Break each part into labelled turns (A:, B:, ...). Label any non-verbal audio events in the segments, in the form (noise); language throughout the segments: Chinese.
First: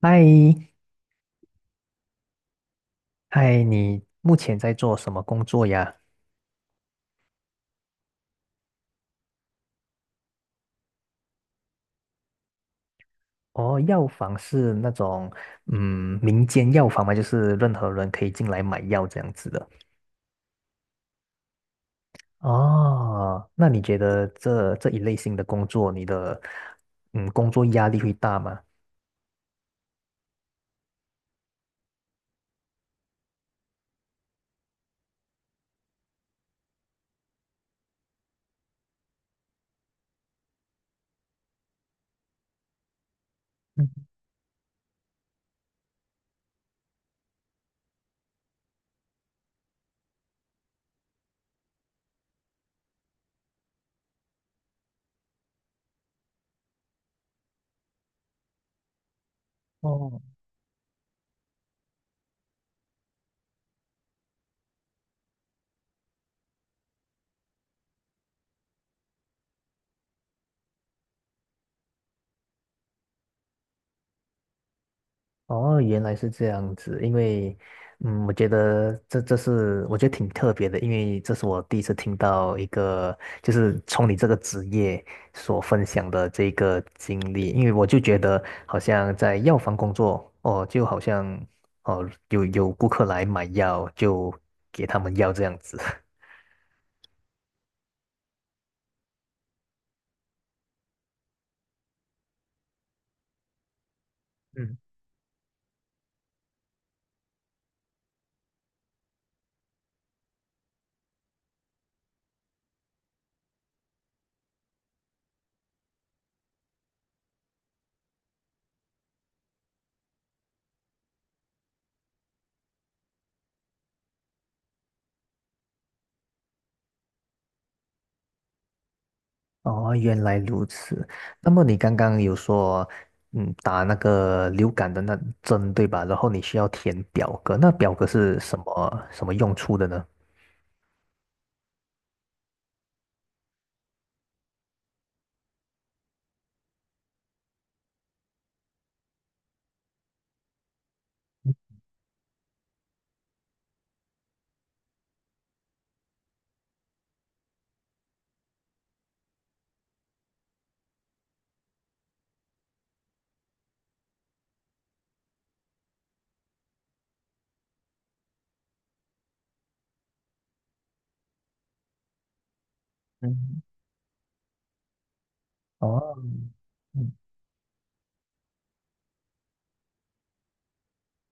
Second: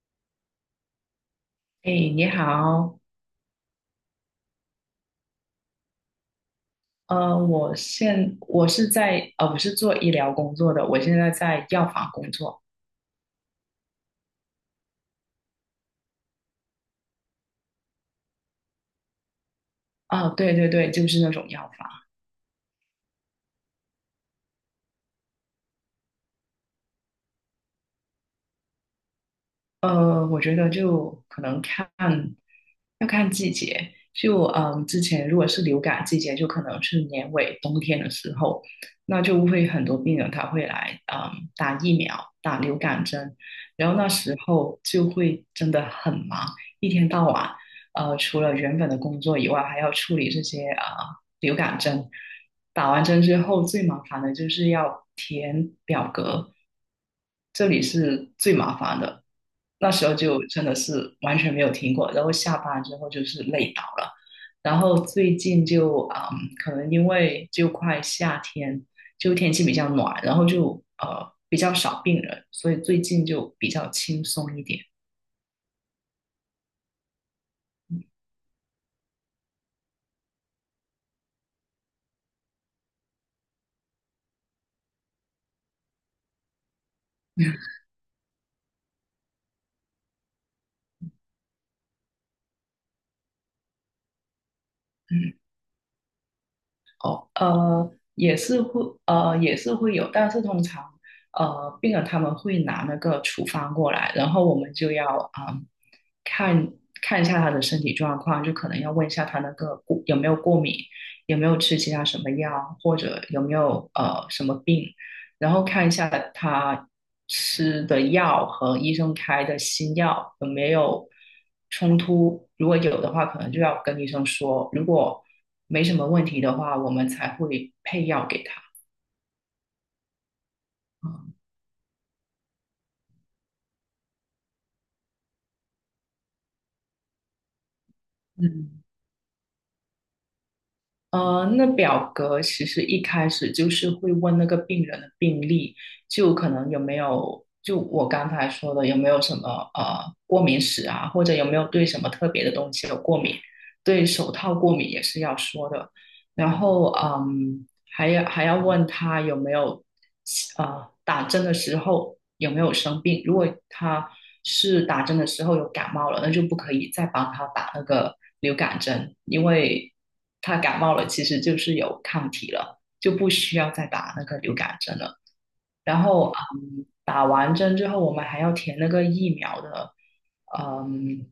A: 嗨，
B: 哎，你好，
A: 嗨，你目前在做什么工作呀？
B: 呃，我现我是在呃，我是做医疗工作的，我现在在药房工作。
A: 哦，药房是那种民间药房吗？就是任何人可以进来买药这样子的。
B: 啊，对对对，就是那种药房。
A: 哦，那你觉得这一类型的工作，你的工作压力会大吗？
B: 我觉得就可能看，要看季节。之前如果是流感季节，就可能是年尾冬天的时候，那就会很多病人他会来打疫苗、打流感针，然后那
A: 嗯。
B: 时候就会真的很忙，一天到晚，除了原本的工作以外，还要处理这些流感针。打完针之后，最麻烦的就是要填表格，这里是最麻烦的。那时候
A: 哦。
B: 就真的是完全没有听过，然后下班之后就是累倒了，然后最近,可能因为就快夏天，就天气比较暖，然后就比较少病人，所以最近就比较轻松一点，
A: 哦，原来是这样子，因为，嗯，我觉得这是我觉得挺特别的，因为这是我第一次听到一个就是从你这个职业所分享的这个经历，因为我就觉得好像在药房工作，哦，就好像哦有顾客来买药就给他们药
B: 嗯。
A: 这样子。(laughs)
B: 哦，也是会，也是会有，但是通常，病人他们会拿那个处方过来，然后我们
A: 嗯。
B: 就要，看看一下他的身体状况，就可能要问一下他那个过有没有过敏，有没有吃其他什么药，或者有没有什么病，然后看一下他吃的药和医生开的新药有没有冲突，如果有的话，可能就要跟医生说，如果没什么问题的话，我们才会配药给他。
A: 哦，原来如此。那么你刚刚有说，嗯，打那个流感的那针，对吧？然后你需要填表格，那表格是什
B: 嗯。
A: 么什么用处的呢？
B: 那表格其实一开始就是会问那个病人的病历，就可能有没有，就我刚才说的有没有什么过敏史啊，或者有没有对什么特别的东西有过敏，对手套过敏也是要说的。然后,还要问他有没有打针的时候有没有生病。如果他是打针的时候有感冒了，那就不可以再帮他打那个流感针，因为他感冒了其实就是有抗体了，就不需
A: 嗯。
B: 要再打那个流感针了。然
A: 哦。
B: 后嗯，
A: 嗯。
B: 打完针之后，我们还要填那个疫苗的，嗯，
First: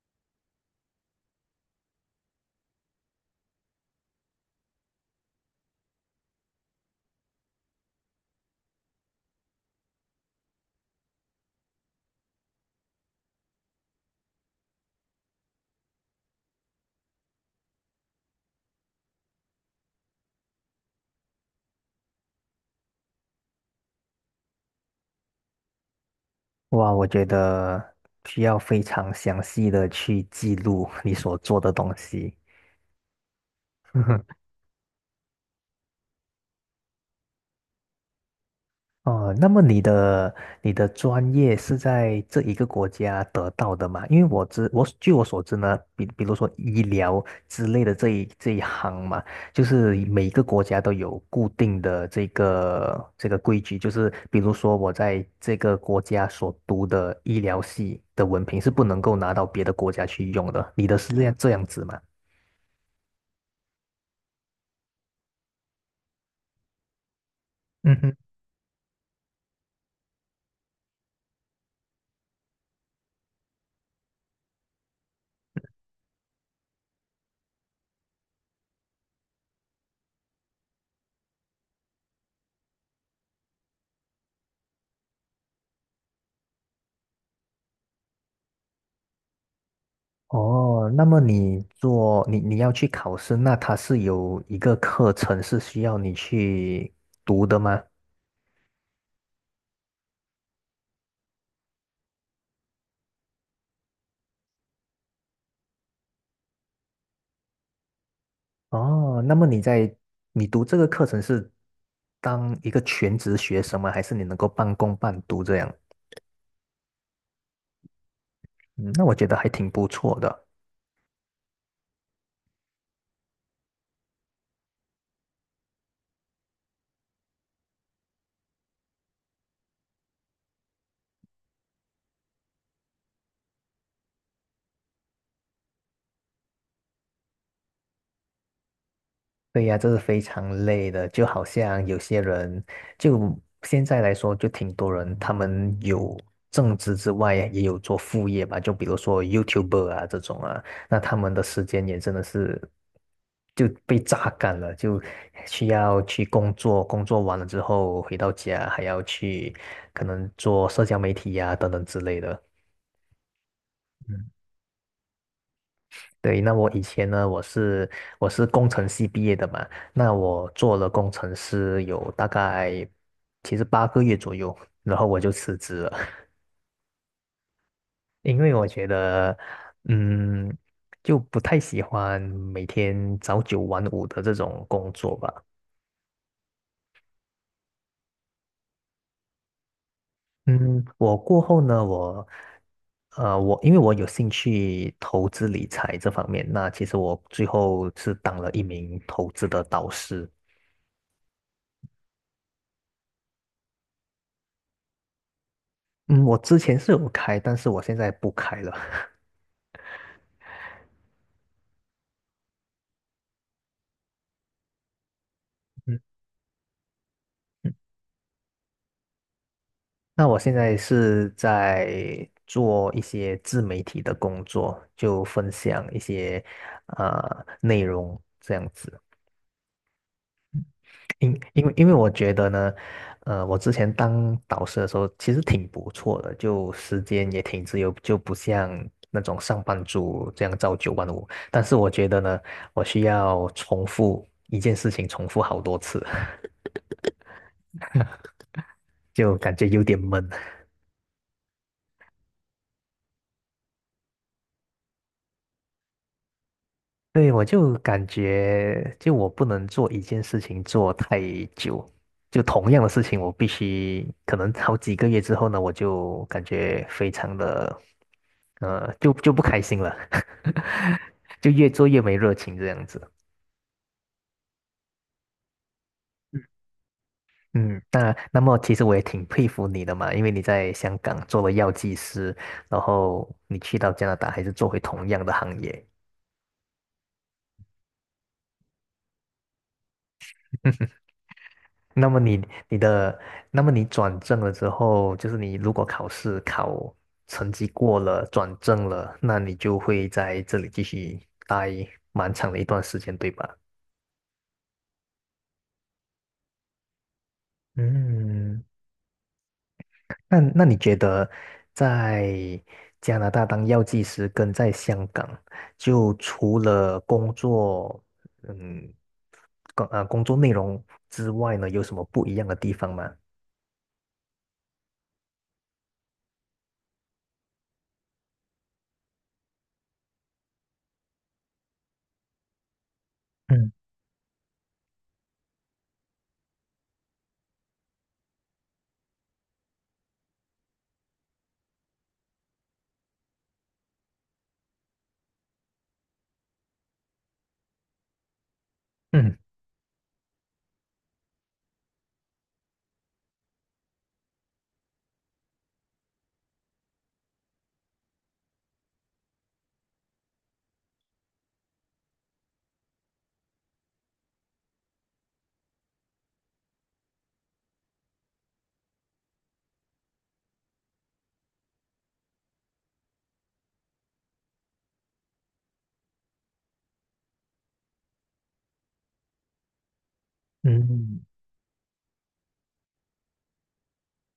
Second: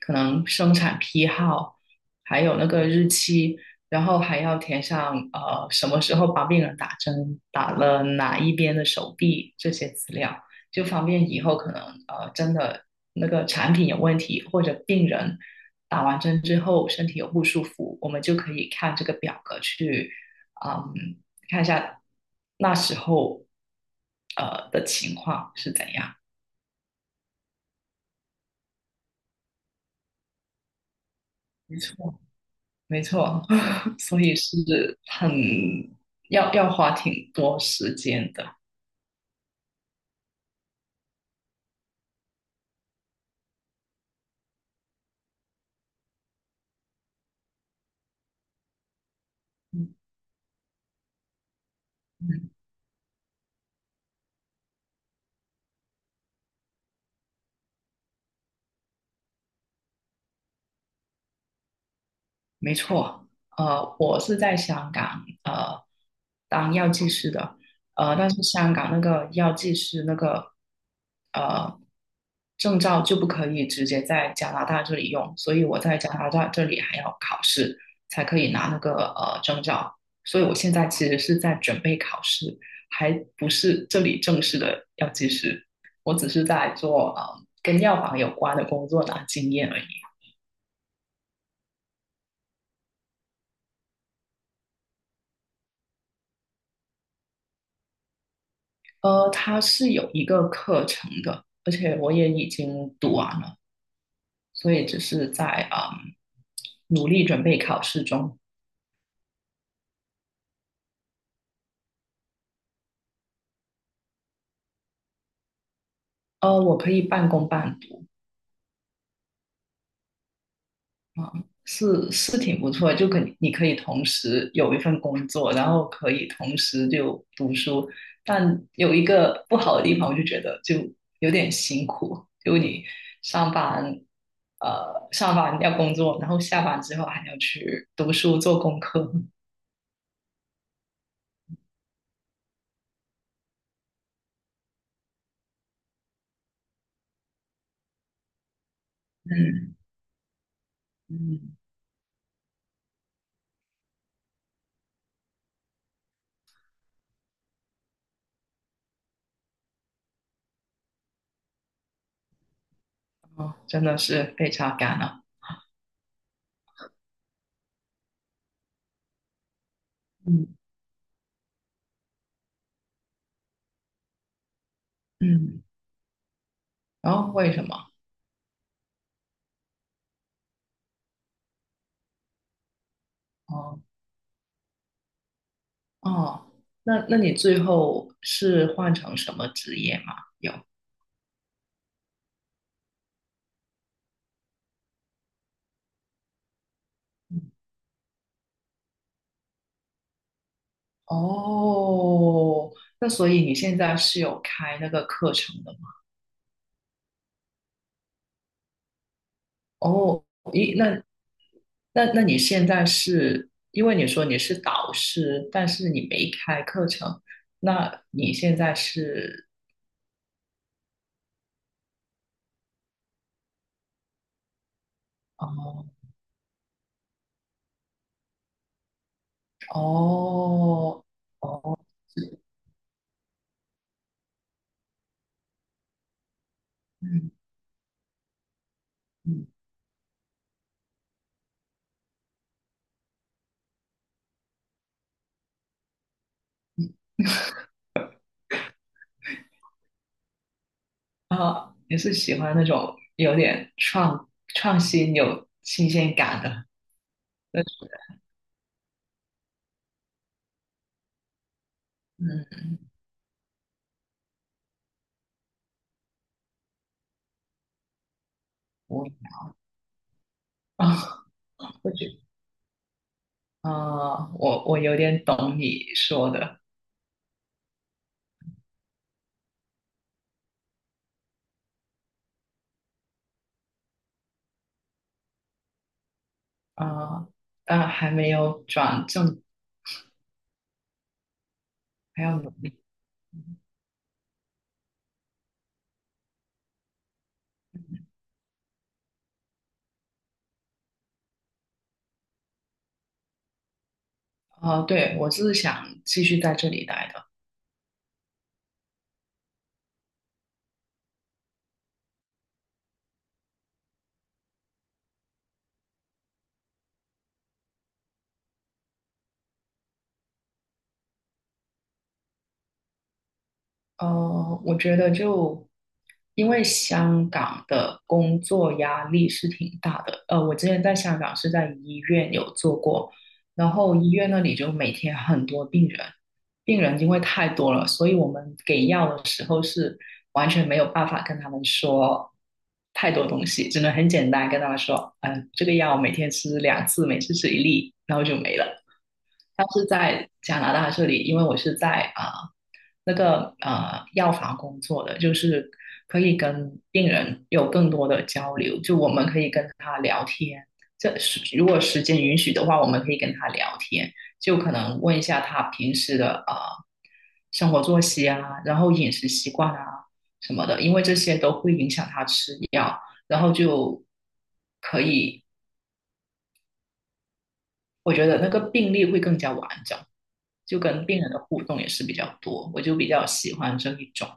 B: 可能生产批号，还有那个日期，然后还要填上什么时候帮病人打针，打了哪一边的手臂这些资料，就方便以后可能真的那个产品有问题，或者病人打完针之后身体有不舒服，我们就可以看这个表格去。嗯。看一下那时候的情况是怎样。
A: 哇，我觉得需要非常详细的去记录你所做的
B: 没
A: 东
B: 错，
A: 西。
B: 没错，(laughs) 所以
A: (laughs)
B: 是很要花挺多时间的。
A: 哦，那么你的你的专业是在这一个国家得到的吗？因为我据我所知呢，比如说医疗之类的这一行嘛，就是
B: 嗯。
A: 每个国家都有固定的
B: 嗯，
A: 这个规矩，就是比如说我在这个国家所读的医疗系的文凭是不能够拿到别的国家去用的。你的是这样子吗？
B: 没错，我是在香港当药剂师的，但是香港那个药剂师那个呃证照就不可以直接在加拿大这里用，所以我在加拿大这里还要考试才可以拿那个证照，所以我现在其实是在准备考试，还不是这里正式的药剂师，我只是在做跟药房有关的工作拿经验而已。
A: 哦，那么你做你你要去考试，那它是有一个课程是需要你去读的吗？
B: 它是有一个课程的，而且我也已经读完了，所以只是在努力准备考试中。
A: 哦，那么你读这个课程是当一个全职学生吗？还是你能够半工半读这样？
B: 我可以半工半读，
A: 嗯，那我觉得还挺不错的。
B: 是挺不错的，就你可以同时有一份工作，然后可以同时就读书。但有一个不好的地方，我就觉得就有点辛苦，就你上班。上班要工作，然后下班之后还要去读书做功课。
A: 对呀，这是非常累的，就好像有些人，就现在来说，就挺多人，他们有正职之外，也有做副业吧，就比如说
B: 嗯。
A: YouTuber 啊这种啊，那他们的
B: 嗯。
A: 时间也真的是就被榨干了，就需要去工作，工作完了之后回到家还要去可能做社交媒体呀、等等之类的。
B: 真的
A: 嗯。
B: 是被榨干了。
A: 对，那我以前呢，我是工程系毕业的嘛，那
B: 嗯。
A: 我做了工程师有大概其实八个月左右，然后我就辞
B: 嗯，
A: 职了。(laughs)
B: 然后为什么？
A: 因为我觉得，嗯，就不太喜欢每天早九
B: 哦。
A: 晚五的这种工作吧。
B: 哦，那那你最后是换成什么职业吗？有。
A: 嗯，我过后呢，我，我因为我有兴趣投资理财这方面，那其实我
B: 嗯。
A: 最后是当了一名投资的导师。
B: 哦，那所以你现在是有开那个课程的吗？
A: 嗯，我之前是有开，但是我现在不开了。
B: 哦，咦，那你现在是因为你说你是导师，但
A: (laughs)
B: 是
A: 嗯
B: 你没开课程，
A: 嗯，
B: 那你现在是。
A: 那我现在是在做一些自媒体的工作，就分享一
B: 哦。
A: 些内容这样子。
B: 哦。
A: 因为
B: 哦，
A: 因为我觉得呢，我之前当导师的时候其实挺不错的，就时
B: 嗯。
A: 间
B: 嗯。
A: 也挺自由，就不像那种
B: 嗯
A: 上班族这样朝九晚五。但是我觉得呢，我需要重复一件事情，重复好多次。(laughs) 就感觉有点闷。
B: 啊，后也是喜欢那种有点创新、有新鲜感的
A: 对，我
B: 那
A: 就
B: 种
A: 感
B: 人。
A: 觉，就我不能做一件事情做太久，就
B: 嗯，
A: 同样的事情，我必须可能好几个月之后呢，我就感觉非常的，
B: 我。
A: 就不开心了。
B: 啊，
A: (laughs) 就越做
B: 我
A: 越
B: 觉。
A: 没热情这样子。
B: 啊，我有点懂你说的。
A: 嗯，那那么其实我也挺佩服你的嘛，因为你在香港做了药剂师，然后你去到加拿大还是做回同样的行业，
B: 啊，但还没有转正，
A: 那么
B: 还
A: 你
B: 要有。
A: 你的，那么你转正了之后，就是你如果考试考成绩过了，转正了，那你就会在这里继续待蛮长的一段时间，对吧？
B: 啊，哦对，我是想继续在这里待的。
A: 嗯，那你觉得在加拿大当药剂师跟在香港，就除了工作，嗯，工作内容之外呢，有什么不一样的地方吗？
B: 我觉得就因为香港的工作压力是挺大的。我之前在香港是在医院有做过，然
A: 嗯。
B: 后医院那里就每天很多病人，病人因为太多了，所以我们给药的时候是完全没有办法跟他们说太多东西，只能很简单跟他们说，这个药每天吃两次，每次吃一粒，然后就没了。
A: 嗯。
B: 像是在加拿大这里，因为我是在那个药房工作的，就是可以跟病人有更多的交流，就我们可以跟他聊天。这是如果时间允许的话，我们可以跟他聊天，就可能问一下他平时的啊生活作息啊，然后饮食习惯啊什么的，因为这些都会影响他吃药，然后就可以我觉得那个病例会更加完整，就跟
A: 嗯。
B: 病人的互动也是比较多，我就比较喜欢这一种。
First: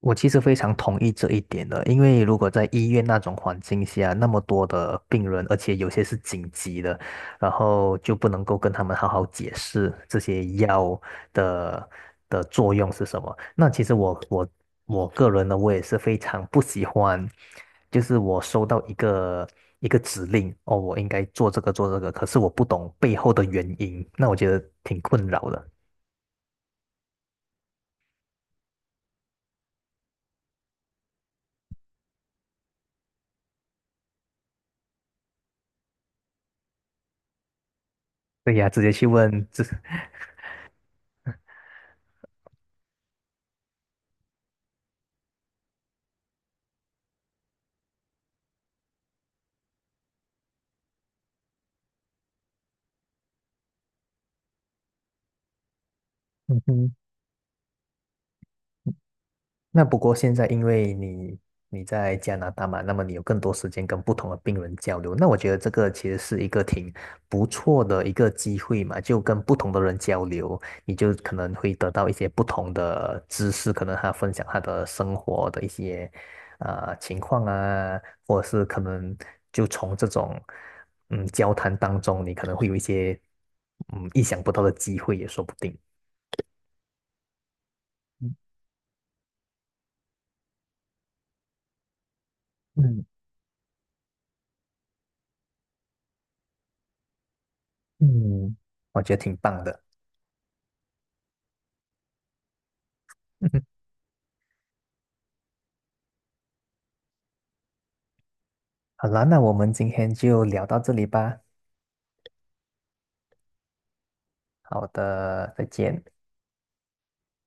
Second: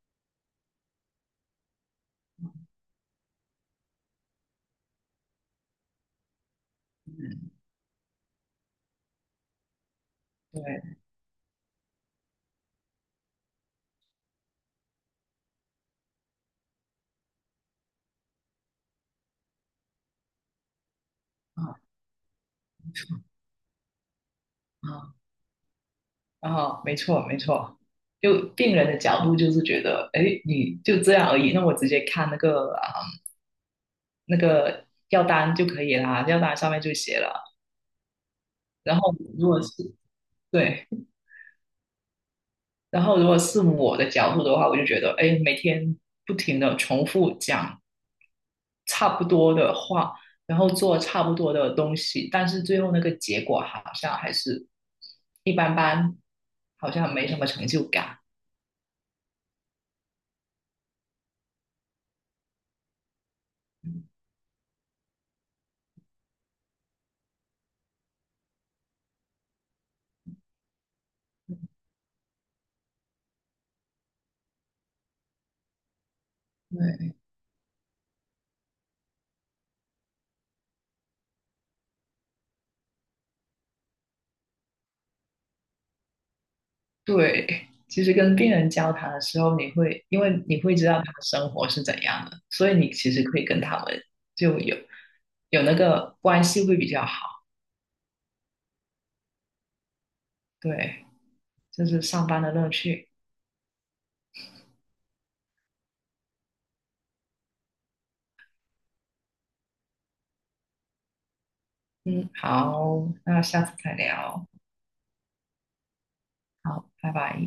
A: 我其实非常同意这一点的，因为如果在医院那种环境下，那么多的病人，而且有些是紧急的，
B: 嗯，
A: 然后就不能够跟他们好好解释这些
B: 对，
A: 药的的作用是什么。那其实我个人呢，我也是非常不喜欢，就是我收到一个指令，哦，我应该做这
B: 啊。
A: 个，可是我不懂背后的原因，那我觉得挺
B: 啊。
A: 困扰的。
B: 啊，没错没错，就病人的角度就是觉得，哎，你就这样而已，那我直接看那个那个药单就可以啦，药单上面就写了。
A: 对呀，直接
B: 然
A: 去
B: 后
A: 问
B: 如果
A: 这。
B: 是。对，然后如果是我的角度的话，我就觉得，哎，每天不停的重复讲差不多的话，然后做差不多的东西，但是最后那个结果好像还是一般般，好
A: (laughs)
B: 像没什么成就感。
A: 那不过现在因为你在加拿大嘛，那么你有更多时间跟不同的病人交流，那我觉得这个其实是一个挺不错的一个机会嘛，就跟不同的人交流，你就可能会得到一些不同的知识，可能他分享他的生活的一些
B: 对。
A: 情况啊，或者是可能就从这种交谈当中，你可能会有一些意想不到的机会也说不定。
B: 对，其实
A: 嗯。
B: 跟病人交谈的时候，你会因为你会知道他的生活是怎样的，所以你
A: 嗯。
B: 其实可以跟他们就有那个关系会比较好。
A: 嗯，我觉得挺棒的。
B: 对，这是上班的乐趣。
A: (laughs) 好啦，那我们今天就聊到这里吧。
B: 嗯，好，那下次再聊。
A: 好的，再见。
B: 好，拜拜。